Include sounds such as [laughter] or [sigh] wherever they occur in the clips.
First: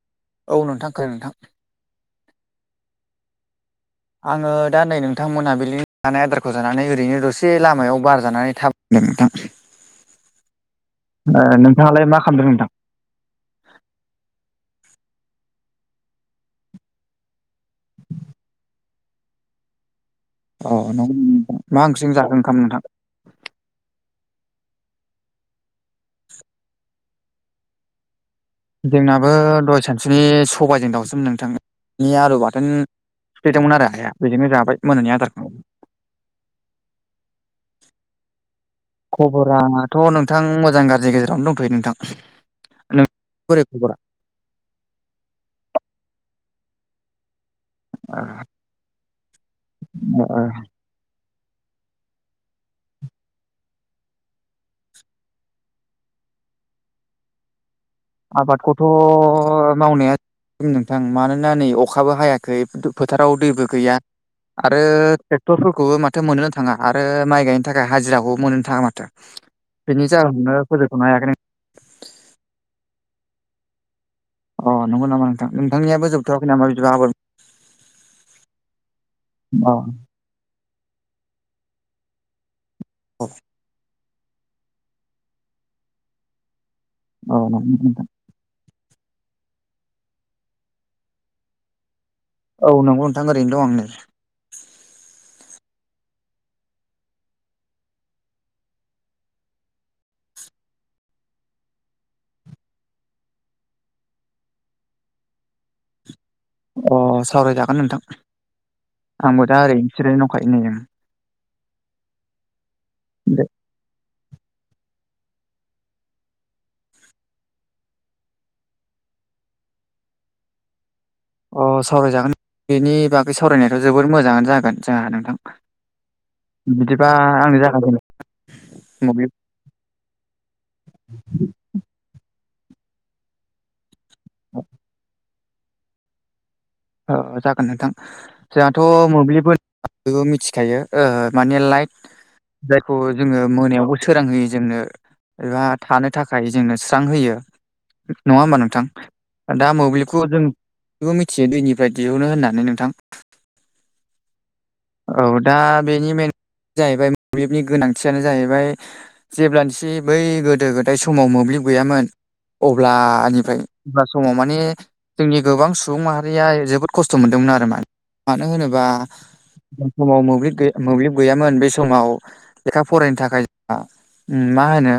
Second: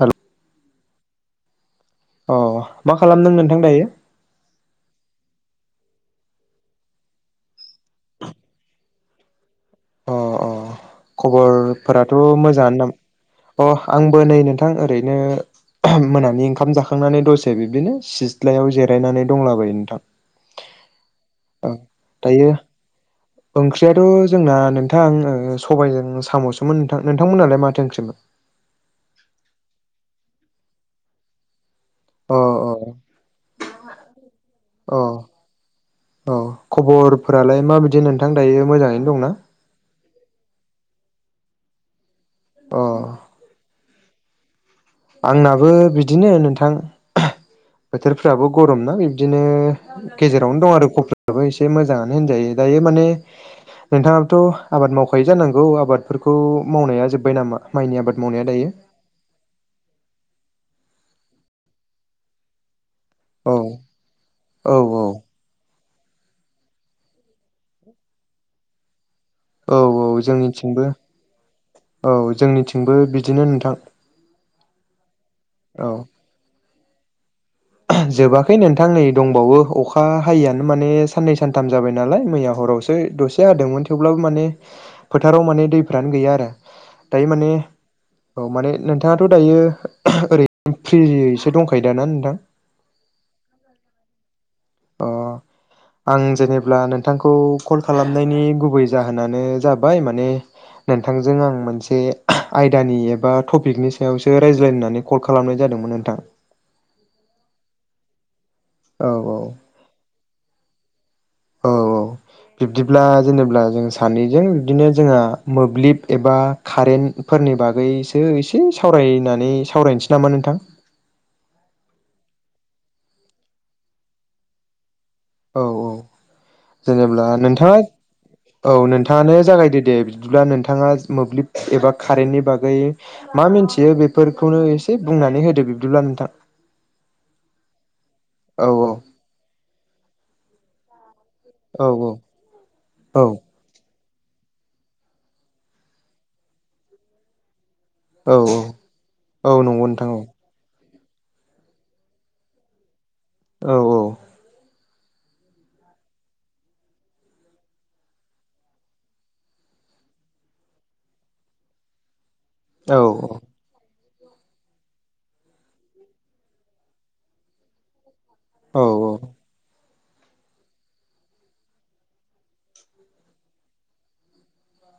हेल' औ नोंथां खोनादों नोंथां। अ मा खालामदों नोंथां दायो? आङो दा नै नोंथांमोनहा बि थानाय आदारखौ जानानै ओरैनो दसे लामायाव बार जानानै थाबाय दों नोंथां। अ अ ओ नोंथाङालाय खबरफोराथ' मा खालामदों नोंथां? मोजाङा नामा अ आंबो नै नों थां ओरैनो मोनानि ओंखाम जाखांनानै दसे बिब्दिनो सिथ्लायाव जिराय नानै दंलाबायो नोंथां। अ नों औ [inaudible] मा ओंख्रिजों जाखो दायो ओंखाम नोंथां? ओंख्रियाथ' जोंना नोंथां सबायजों साम'सोमोन नोंथां नोंथांमोनालाय माथो ओंख्रिमोन? जोंनाबो दहाय सानसुनि सबायजों दाउसोमोन नोंथां। नि आलु अ बाथोन अ सिफ्लेदोंमोन आरो आइया बेजोंनो जाबाय अ मोनानि आदारखौ। औ खबरफोरालाय माबायदि नोंथां दायो? मोजाङैनो दंना खबराथ' नोंथां मोजां गाज्रि गेजेरावनो दंथ'यो नोंथां। अ नों बोरै खबरा? आंनाबो बिदिनो नोंथां। बोथोरफ्राबो गरम ना बिबदिनो गेजेरावनो दं आरो क बो एसे मोजाङानो होनजायो दायो माने नोंथाङाबाथ' आबाद मावखायो जानांगौ आबादफोरखौ मावनाया जोब्बाय नामा? माइनि आबाद मावनाया दायो आबादखौथ' मावनाया नोंथां मानोना नै अखाबो हायाखै। फोथाराव औ दैबो गैया औ आरो ट्रेक्टर खौबो माथो मोननोनो थाङा आरो माइ गायनो थाखाय हाजिराखौबो मोनोनो थाङा माथो। औ औ बेनि जाहोनावनो जोंनिथिंबो फोजोबथ'नो हायाखै नों औ जोंनिथिंबो बिदिनो नोंथां। अ नंगौ नामा नोंथां औ नोंथांनियाबो जोबथ'वाखै नामा बिदिबा आब जोबाखै नोंथां नै दंबावो अ अखा हायैआ माने साननै सानथाम जाबाय नालाय मैया हरावसो दसे हादोंमोन। थेवब्लाबो माने फोथाराव माने दैफोरानो गैया आरो दायो औ माने नंगौ नोंथां औ माने नोंथांआथ' दायो ओरैनो फ्रियैसो दंखायोदा ना नोंथां? औ नंगौ नोंथां ओरैनो दं आं नै। अ आं जेनेब्ला नोंथांखौ कल खालामनायनि गुबै जाहोनानो जाबाय माने नोंथांजों आं मोनसे आयदानि एबा टपिकनि सायावसो रायज्लायनानै कल खालामनाय जादों दोंमोनो नोंथां। अ सावरायजागोन नोंथां औ आंबो दा ओरैनोसो जिरायना दंखायो नै। औ औ बिब्दिब्ला दे जेनेबा जों सानैजों बिदिनो जोंहा मोब्लिब एबा कारेन्टफोरनि बागैसो एसे सावरायनानै सावराय सैनामा नोंथां? अ सावरायजागोन बेनि बागै सावरायनायाथ' जोबोर मोजाङानो जागोन। जोंहा नोंथां औ औ बिदिबा जेनेब्ला आंनो नोंथाङा जागायजेन औ मोब्लिब नोंथाङानो जागायदो दे बिदिब्ला नोंथाङा मोब्लिब एबा कारेन्टनि बागै गै मा मिथियो बेफोरखौनो एसे बुंनानै होदो बिब्दिब्ला नोंथां। औ जागोन नोंथां औ जोंहाथ' मोब्लिब होनोब्ला बयबो मिथिखायो ओ मानि औ लाइट जायखौ औ जोङो मोनायावबो सोरांहोयो जोंनो एबा थानो थाखाय जोंनो स्रांहोयो औ नङा ओमबा नोंथां औ दा नंगौ नोंथां मोब्लिबखौ औ जों मिथियो दैनि फ्राय दिहुनो होननानै नोंथां औ औ। औ दा बेनि मेन जाहैबाय मोब्लिबनि गोनांथियानो जाहैबाय जेब्लानोसि बै गोदो गोदाय समाव मोब्लिब गैयामोन औ अब्लानिफ्राय अब्ला समाव माने जोंनि गोबां सुबुं माहारिया जोबोद खस्थ' मोनदोंमोन आरो मा मानो औ होनोबा समाव मोब्लिबै मोब्लिब गैयामोन बे समाव लेखा फरायनो थाखाय जोंहा मा होनो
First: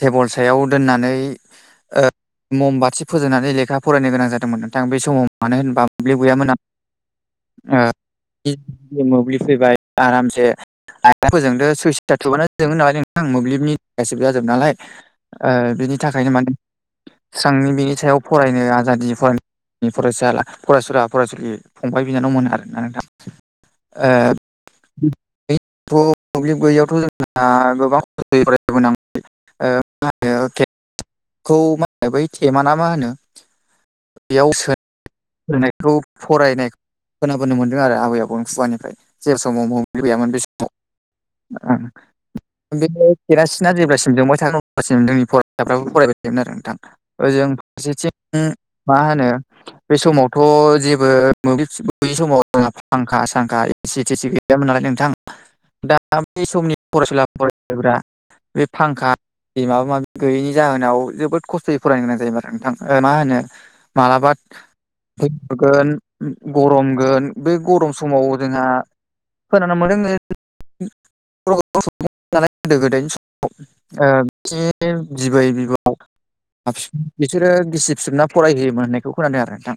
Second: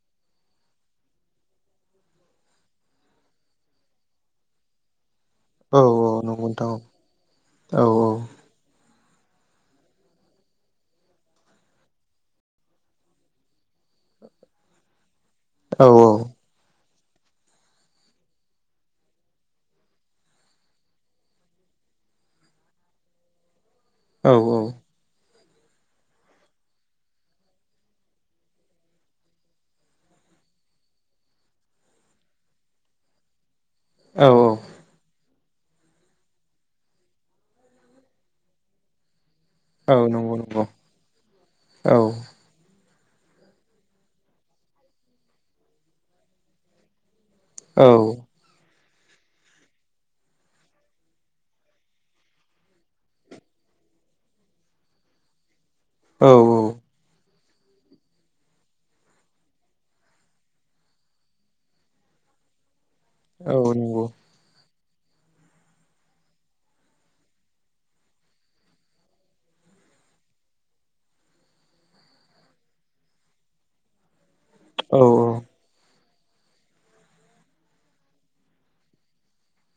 टेबोल सायाव दोननानै ओ मम बाथि फोजोंनानै लेखा फरायनो गोनां जादोंमोन नोंथां बै समाव मानो औ होनबा औ मोब्लिब नंगौ गैयामोन नोंथां औ आं ओ मोब्लि फैबाय आरामसे आइटआ फोजोंदो सुइस्थआ थुबानो जोंङो नालाय नोंथां मोब्लिबनि गासिबो जाजोबो नालाय औ बिनि थाखायनो माने स्रांनि बेनि सायाव फरायनो आजादि फरायनो फरायसा फरायसुला फरायसुलि फंबाय बिनानाव मोन आरो नोंथां औ औ ओ [unintelligible] मोब्लिब गैयियावथ' जोंहा गोबां [unintelligible] [unintelligible] खौ मा होनो बै थेमाना मा होनो? औ औ नायखौ फरायनाय खोनाबोनो मोन्दों आरो आबै आबौनि खुवानिफ्राय जे समाव औ मोभ्लिब गैयामोन नंगौ बे नंगौ समाव औ खेरासिना जेब्लासिम जोंबाय थागोन अब्लासिम जोंनि फरायसाफ्राबो फरायबाय थोमोन आरो नोंथां। जों औ फारसेथिं उम मा होनो बे समावथ' जेबो मोब्लिब सोब्लिब समाव जोंहा फांखा सांखा एसि थेसि गैयामोन नाथाय नोंथां दा बै समनि फरायसुला फरायसुलिफ्रा बे फांखा माबा माबि गैयैनि जाहोनाव जोबोद खस्थ'यै फरायनो गोनां जायोमोन आरो नोंथां। मा होनो औ नंगौ मालाबा गोन गरमगोन बे गरम समाव जोंहा खोनानो मोनदों [inaudible] [unintelligible] गोदो गोदायनि सम ओ खि औ बिबै बिबौ हाबसो बिसोरो गिसि फिसबना फरायहैयो मोनायखौ खोनादों आरो नोंथां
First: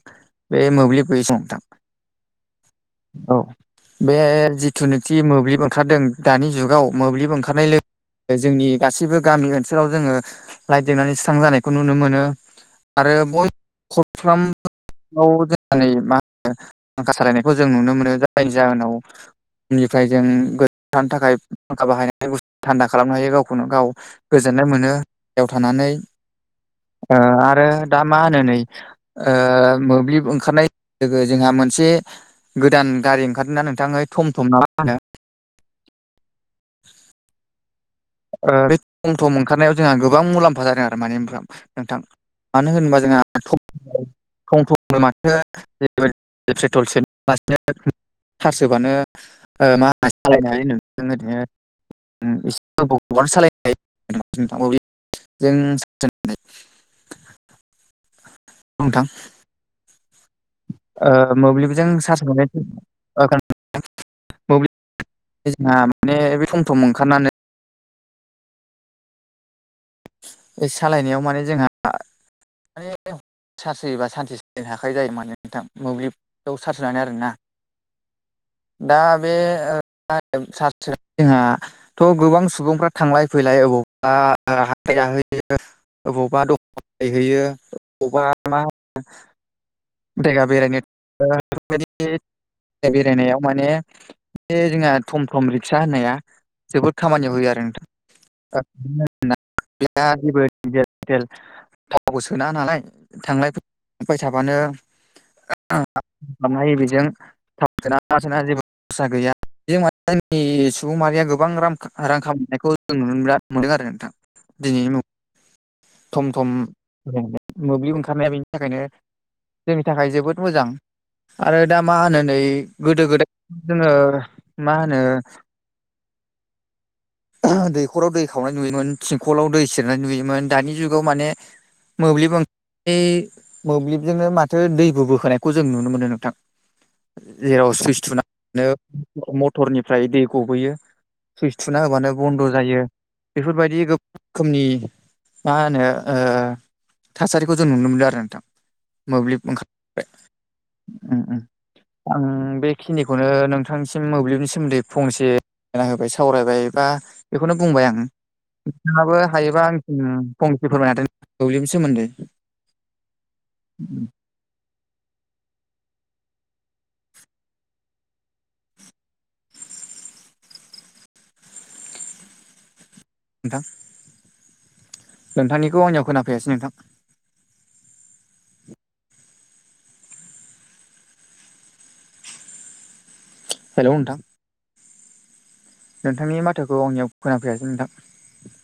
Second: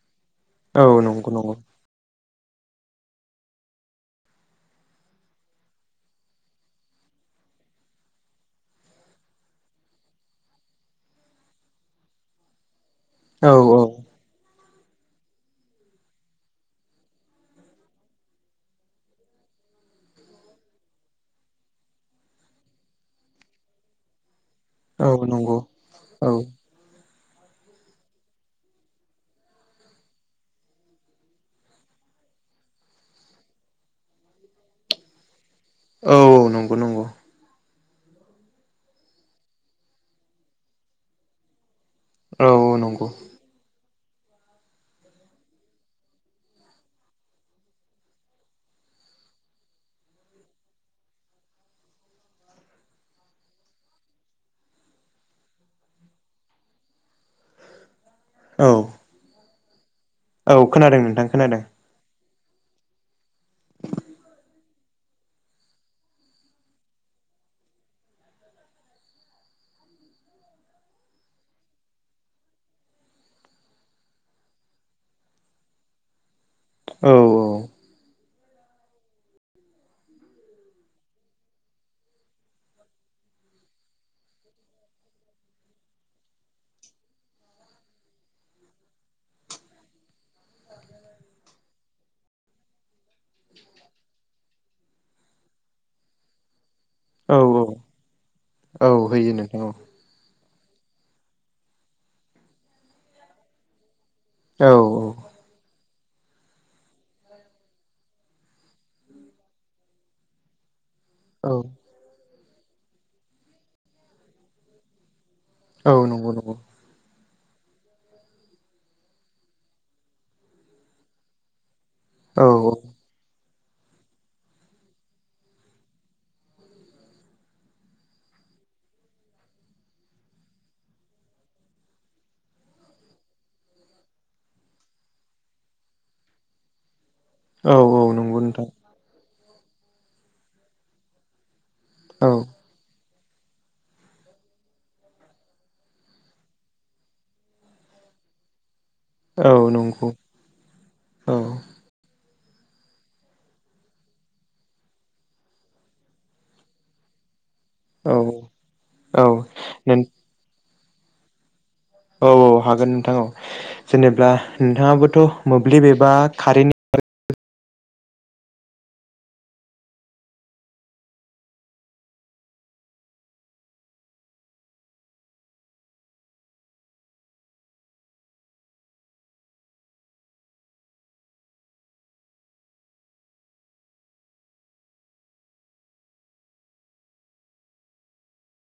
बे औ मोब्लिब बै नंगौ सम नंगौ नोंथां [inaudible] औ बे जिथुनाखि मोब्लिब ओंखारदों दानि जुगाव मोब्लिब ओंखारनाय लोगो जोंनि गासैबो गामि ओनसोलाव जोङो लाइट देरनानै सुस्रां जानायखौ नुनो मोनो औ औ थाम औ जों माने मा होनो फांखा सालायनायखौ जों नुनो मोनो जायनि जाहोनाव निफ्राय जों गो [unintelligible] थानो थाखाय फांखा बाहायनानै थान्दा खालामनो हायो गावखौनो गाव गोजोननाय मोनो जायाव नंगौ थानानै औ ओ आरो दा मा होनो नै ओ मोब्लिब ओंखारनाय लोगो जोंहा मोनसे गोदान गारि ओंखारनानै नोंथाङै थम थम ना मा होनो औ नंगौ नंगौ ओ बे थम थम ओंखारनायाव जोंहा गोबां मुलाम्फा जादों आरो माने नोंथां नोंथां औ मानो औ होनोबा नंगौ जोंहा तम तम माथो [unintelligible] पेट्रल सोालासिनो सारसहोबानो ओ मा होनो सालायनो हायो [unintelligible] ओरैनो बबनो सालायनाय [unintelligible] [inaudible] औ नोंथां औ खोनादों नोंथां ओ खोनादों मोब्लिबजों सार्ज होनानै औ खोनादों नोंथां मोब्लिब जोंहा माने बे सम सम ओंखारनानै बे सालायनायाव माने जोंहा माने सारस होयोबा सानसे साननै थाखायो जायोदों [unintelligible] नोंथां मोब्लिब बेयाव सार्ज होनानै औ आरोना [inaudible] दा बे [unintelligible] जोंहाथ' गोबां सुबुंफ्रा थांलाय फैलाय बबावबा हाथाय जाहोयो अबावबा दं हैयो अवबा मा देखा बेरायनो ओ बेफोरबादि बेरायनायाव माने बे जोंहा थम थम रिक्सा होननाया जोबोद खामानियाव औ होयो आरो औ होयो नोंथां नोंथां औ [unintelligible] गेलेल थावखौ सोना नालाय थांलाय फै फा [unintelligible] थाबानो औ खालामनो हायो बेजों थाव सोनाङा मा सोनाङा जेबो सा गैया [unintelligible] सुबुं माहारिया गोबां औ रां रां खामनायखौ जों नु नुदों आरो नोंथां दिनैनि मुं औ थम नंगौ थम नंगौ मोब्लिब ओंखारनाया बेनि थाखायनो जोंनि थाखाय जोबोद मोजां आरो दा मा होनो नै औ गोदो गोदाय जोङो मा होनो दैख'राव दै खावनाय नुयोमोन थिंखलाव दै सेरनाय नुयोमोन दानि जुगाव माने मोब्लिब ओं बे मोब्लिबजोंनो माथो दै बो बोखोनायखौ जों नुनो मोनो नोंथां। जेराव औ सुइस औ नंगौ थुनाानो नोंथां मटरनिफ्राय दै गबोयो सुइस थुना हो बानो औ बन्द' जायो। बेफोरबायदि गोबां रोखोमनि मा होनो ओ थासारिखौ जों नुनो मोनदों आरो नोंथां। मोब्लिब औ ओंखारबाय नंगौ ओम औ ओम आं बेखिनिखौनो नोंथांसिम मोब्लिबनि सोमोन्दै फंनैसे फोरमायना होबाय सावरायबाय बा बेखौनो बुंबाय आं औ नोंथाङाबो औ हायोबा आंनिसिम नों फंनैसो फोरमायना होदो मोब्लिबनि सोमोन्दै। औ औ हागोन नोंथां औ, जेनेब्ला नोंथाङाबोथ' मोब्लिब एबा खारेननि नोंथां नोंथांनिखौ आंनियाव खोनाफैयासै नोंथां। हेलौ नोंथां। नोंथांनि माथोखौ आंनियाव खोनाफैयासै नोंथां।